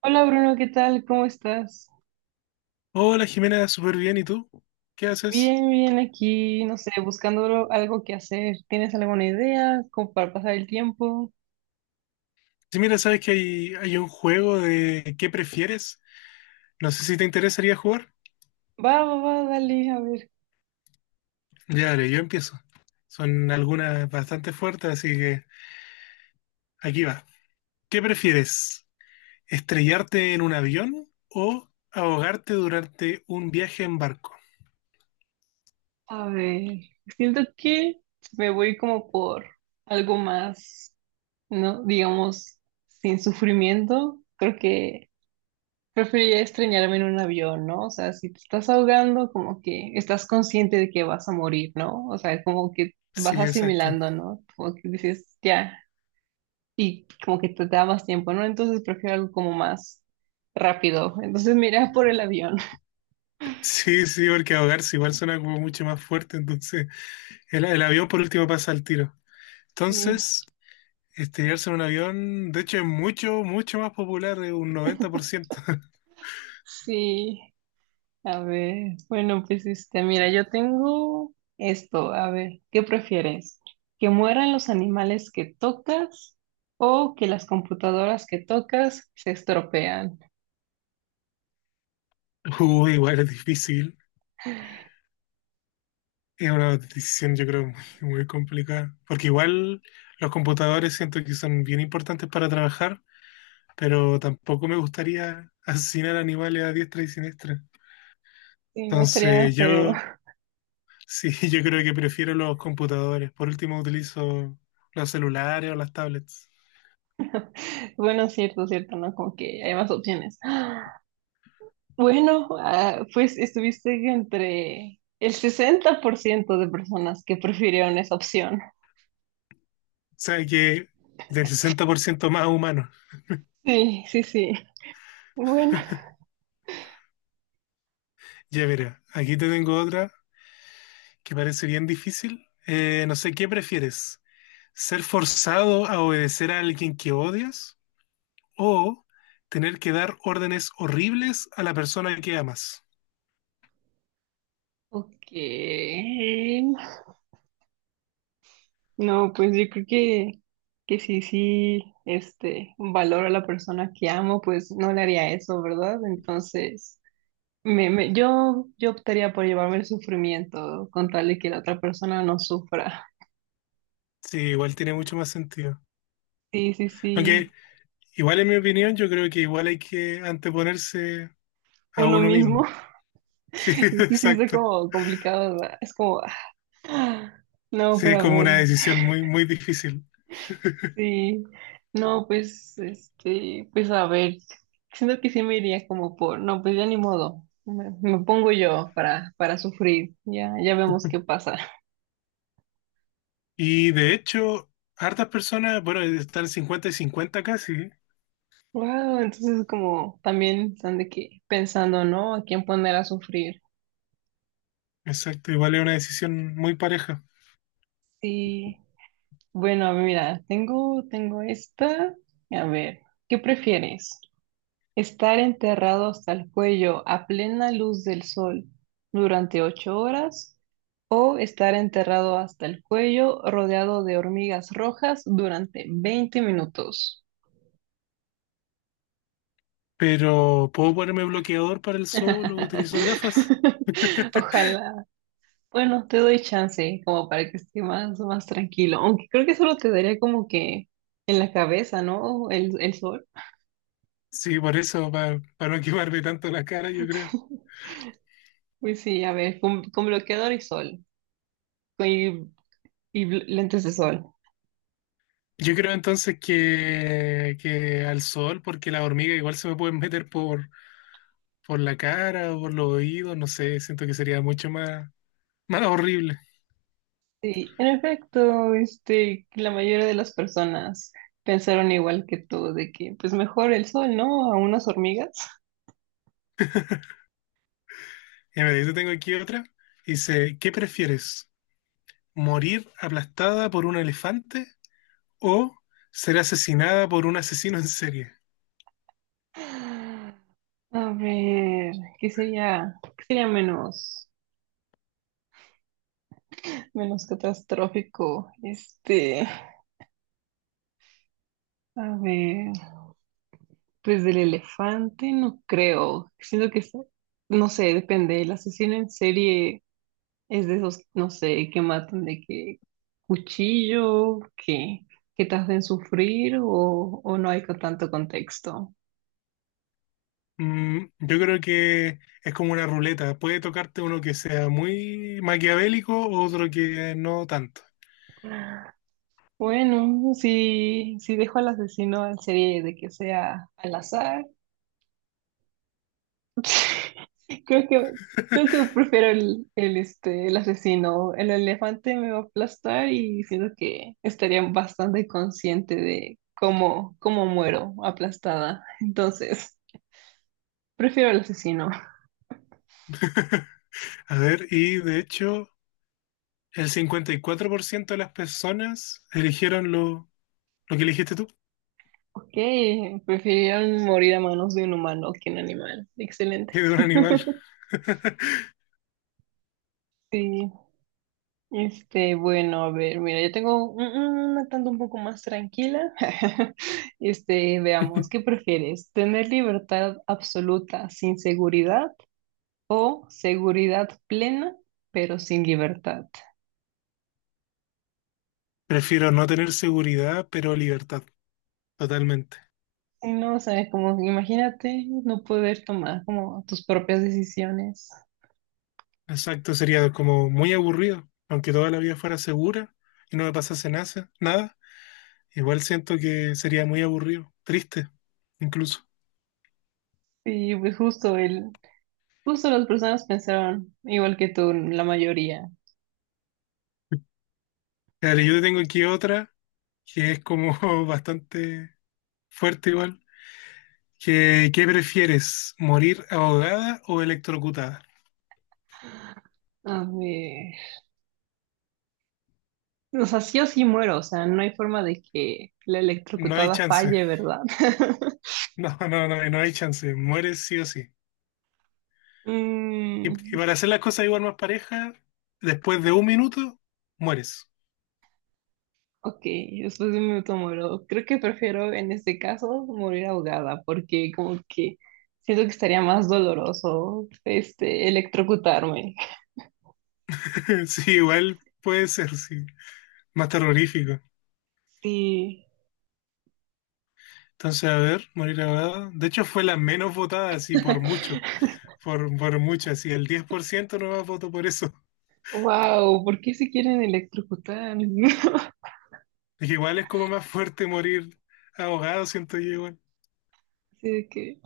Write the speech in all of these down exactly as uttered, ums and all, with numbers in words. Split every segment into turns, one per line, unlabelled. Hola Bruno, ¿qué tal? ¿Cómo estás?
Hola Jimena, súper bien. ¿Y tú? ¿Qué haces?
Bien, bien aquí, no sé, buscando lo- algo que hacer. ¿Tienes alguna idea como para pasar el tiempo?
Sí, mira, sabes que hay, hay un juego de ¿qué prefieres? No sé si te interesaría jugar.
Va, va, va, dale, a ver.
Ya, dale, yo empiezo. Son algunas bastante fuertes, así que aquí va. ¿Qué prefieres? ¿Estrellarte en un avión o ahogarte durante un viaje en barco?
A ver, siento que me voy como por algo más, ¿no? Digamos, sin sufrimiento. Creo que preferiría extrañarme en un avión, ¿no? O sea, si te estás ahogando, como que estás consciente de que vas a morir, ¿no? O sea, como que vas
Sí, exacto.
asimilando, ¿no? Como que dices, ya. Y como que te, te da más tiempo, ¿no? Entonces prefiero algo como más rápido. Entonces mira por el avión.
Sí, sí, porque ahogarse igual suena como mucho más fuerte, entonces el, el avión por último pasa al tiro.
Sí,
Entonces, estrellarse en un avión, de hecho, es mucho, mucho más popular, es un noventa por ciento.
sí. A ver, bueno, pues este, mira, yo tengo esto. A ver, ¿qué prefieres? ¿Que mueran los animales que tocas o que las computadoras que tocas se estropean?
Uy, igual es difícil. Es una decisión, yo creo, muy, muy complicada. Porque igual los computadores siento que son bien importantes para trabajar, pero tampoco me gustaría asesinar animales a diestra y siniestra.
Sí, no estaría
Entonces,
feo.
yo sí, yo creo que prefiero los computadores. Por último, utilizo los celulares o las tablets.
Bueno, cierto, cierto, ¿no? Como que hay más opciones. Bueno, ah, pues estuviste entre el sesenta por ciento de personas que prefirieron esa opción.
O sea que del sesenta por ciento más humano.
Sí, sí, sí. Bueno,
Ya verá, aquí te tengo otra que parece bien difícil. Eh, no sé, ¿qué prefieres? ¿Ser forzado a obedecer a alguien que odias o tener que dar órdenes horribles a la persona que amas?
ok. No, pues yo creo que, que sí, sí, este, valoro a la persona que amo, pues no le haría eso, ¿verdad? Entonces, me, me- yo, yo optaría por llevarme el sufrimiento con tal de que la otra persona no sufra.
Sí, igual tiene mucho más sentido.
Sí, sí, sí.
Aunque igual en mi opinión yo creo que igual hay que anteponerse a
Uno
uno
mismo.
mismo. Sí,
Es que sí está
exacto.
como complicado, ¿verdad? Es como, ah, No,
Sí,
pero
es
a
como
ver,
una decisión muy, muy difícil.
sí. No, pues, este, pues a ver, siento que sí me iría como por, no, pues ya ni modo. Me, me pongo yo para, para sufrir. Ya, ya vemos qué pasa.
Y de hecho, hartas personas, bueno, están cincuenta y cincuenta casi.
Wow, entonces como también están de que pensando, ¿no? A quién poner a sufrir.
Exacto, igual es una decisión muy pareja.
Sí. Bueno, mira, tengo, tengo esta. A ver, ¿qué prefieres? Estar enterrado hasta el cuello a plena luz del sol durante ocho horas o estar enterrado hasta el cuello rodeado de hormigas rojas durante veinte minutos.
Pero ¿puedo ponerme bloqueador para el sol o utilizar gafas?
Ojalá. Bueno, te doy chance como para que esté más, más tranquilo. Aunque creo que solo te daría como que en la cabeza, ¿no? El, el sol.
Sí, por eso, para no quemarme tanto la cara, yo creo.
Pues sí, a ver, con, con bloqueador y sol. con- Y, y bl- lentes de sol.
Yo creo entonces que, que al sol, porque las hormigas igual se me pueden meter por, por la cara o por los oídos, no sé, siento que sería mucho más, más horrible.
Sí, en efecto, este, la mayoría de las personas pensaron igual que tú, de que pues mejor el sol, ¿no? A unas hormigas.
Y me yo tengo aquí otra, dice, ¿qué prefieres? ¿Morir aplastada por un elefante o ser asesinada por un asesino en serie?
A ver, ¿qué sería, qué sería menos, menos catastrófico? Este, a ver, pues del elefante no creo. Siento que, es, no sé, depende. El asesino en serie es de esos, no sé, que matan de qué cuchillo, que, que te hacen sufrir o, o no hay con tanto contexto.
Mm, yo creo que es como una ruleta. Puede tocarte uno que sea muy maquiavélico, otro que no tanto.
Bueno, si, si dejo al asesino en serie de que sea al azar, creo que, creo que prefiero el, el, este, el asesino. El elefante me va a aplastar y siento que estaría bastante consciente de cómo, cómo muero aplastada. Entonces, prefiero el asesino.
A ver, y de hecho, el cincuenta y cuatro por ciento de las personas eligieron lo, lo que elegiste tú,
Ok, prefirieron morir a manos de un humano que un animal. Excelente.
que de un animal.
Sí, este, bueno, a ver, mira, yo tengo un- un- una tanto un poco más tranquila. Este, veamos, ¿qué prefieres? ¿Tener libertad absoluta sin seguridad o seguridad plena pero sin libertad?
Prefiero no tener seguridad, pero libertad, totalmente.
Sí, no, o sea, como imagínate no poder tomar como tus propias decisiones.
Exacto, sería como muy aburrido, aunque toda la vida fuera segura y no me pasase nasa- nada, igual siento que sería muy aburrido, triste, incluso.
Sí, pues justo el, justo las personas pensaron igual que tú, la mayoría.
Claro, yo tengo aquí otra que es como bastante fuerte igual, que ¿qué prefieres, morir ahogada o electrocutada?
A ver, o sea, sí o sí muero, o sea, no hay forma de que la
No hay
electrocutada
chance,
falle, ¿verdad?
no, no, no, no hay chance, mueres sí o sí. Y, y
Mm,
para hacer las cosas igual más parejas, después de un minuto, mueres.
ok, después de un minuto muero. Creo que prefiero en este caso morir ahogada, porque como que siento que estaría más doloroso, este, electrocutarme.
Sí, igual puede ser, sí, más terrorífico.
Sí.
Entonces, a ver, morir abogado. De hecho, fue la menos votada, así por mucho. Por, por mucho, así el diez por ciento no más votó por eso.
Wow, ¿por qué se quieren electrocutar?
Es que igual es como más fuerte morir ahogado, siento yo igual.
Así de que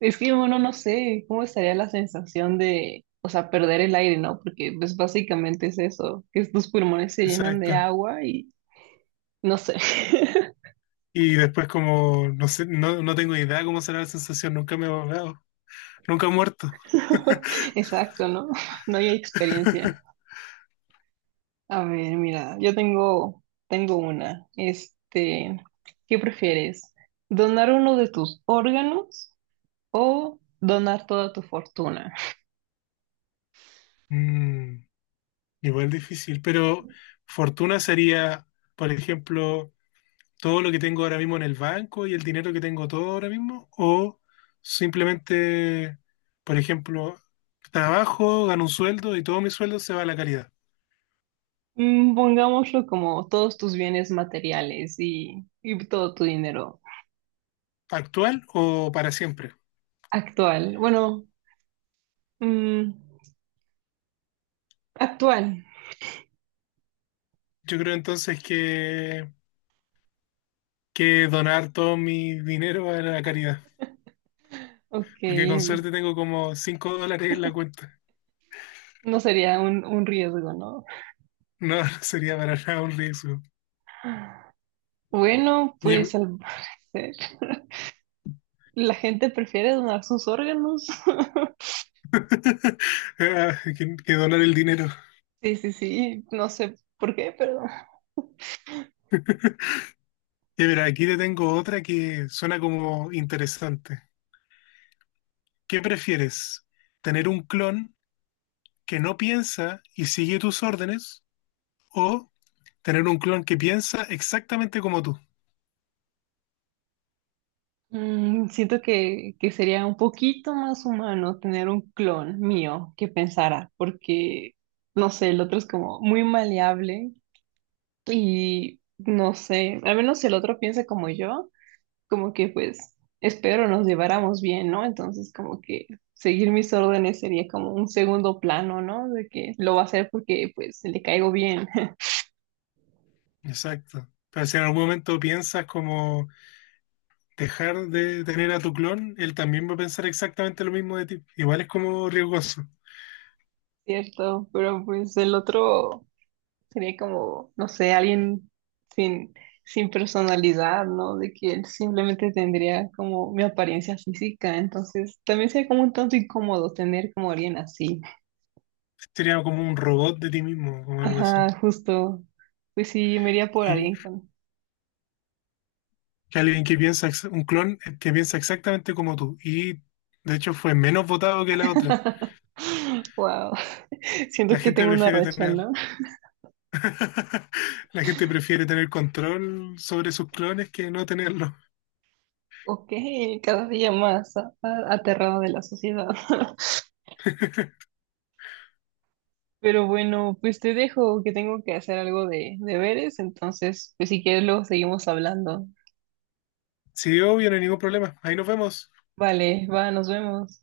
es que uno no sé cómo estaría la sensación de, o sea, perder el aire, ¿no? Porque pues básicamente es eso, que tus pulmones se llenan de
Exacto.
agua y no sé.
Y después como, no sé, no, no tengo idea cómo será la sensación. Nunca me he ahogado. Nunca he muerto.
Exacto, ¿no? No hay experiencia. A ver, mira, yo tengo, tengo una. Este, ¿qué prefieres? ¿Donar uno de tus órganos o donar toda tu fortuna?
Mm, igual difícil, pero fortuna sería, por ejemplo, todo lo que tengo ahora mismo en el banco y el dinero que tengo todo ahora mismo, o simplemente, por ejemplo, trabajo, gano un sueldo y todo mi sueldo se va a la caridad,
Mm, pongámoslo como todos tus bienes materiales y, y todo tu dinero
actual o para siempre.
actual. Bueno, Mm, actual.
Yo creo entonces que, que donar todo mi dinero a la caridad,
Ok,
porque con suerte tengo como cinco dólares en la cuenta.
no sería un, un riesgo, ¿no?
No, no sería para nada un riesgo.
Bueno,
Y em-
pues al parecer la gente prefiere donar sus órganos.
Ah, que, que donar el dinero.
Sí, sí, sí, no sé por qué, pero
Y mira, aquí te tengo otra que suena como interesante. ¿Qué prefieres? ¿Tener un clon que no piensa y sigue tus órdenes? ¿O tener un clon que piensa exactamente como tú?
mm, siento que, que sería un poquito más humano tener un clon mío que pensara, porque, no sé, el otro es como muy maleable y, no sé, al menos si el otro piensa como yo. Como que pues espero nos lleváramos bien, ¿no? Entonces como que seguir mis órdenes sería como un segundo plano, ¿no? De que lo va a hacer porque pues le caigo bien,
Exacto. Pero si en algún momento piensas como dejar de tener a tu clon, él también va a pensar exactamente lo mismo de ti. Igual es como riesgoso.
¿cierto? Pero pues el otro sería como, no sé, alguien sin, sin personalidad, ¿no? De que él simplemente tendría como mi apariencia física, entonces también sería como un tanto incómodo tener como alguien así.
Sería como un robot de ti mismo o algo así.
Ajá, justo. Pues sí, me iría por
Y
alguien con
que alguien que piensa, ex- un clon que piensa exactamente como tú. Y de hecho fue menos votado que la otra.
wow, siento
La
que
gente
tengo una
prefiere
racha,
tener
¿no?
la gente prefiere tener control sobre sus clones que no tenerlo.
Ok, cada día más a- a- aterrada de la sociedad. Pero bueno, pues te dejo que tengo que hacer algo de deberes, entonces, pues si quieres luego seguimos hablando.
Sí, obvio, no hay ningún problema. Ahí nos vemos.
Vale, va, nos vemos.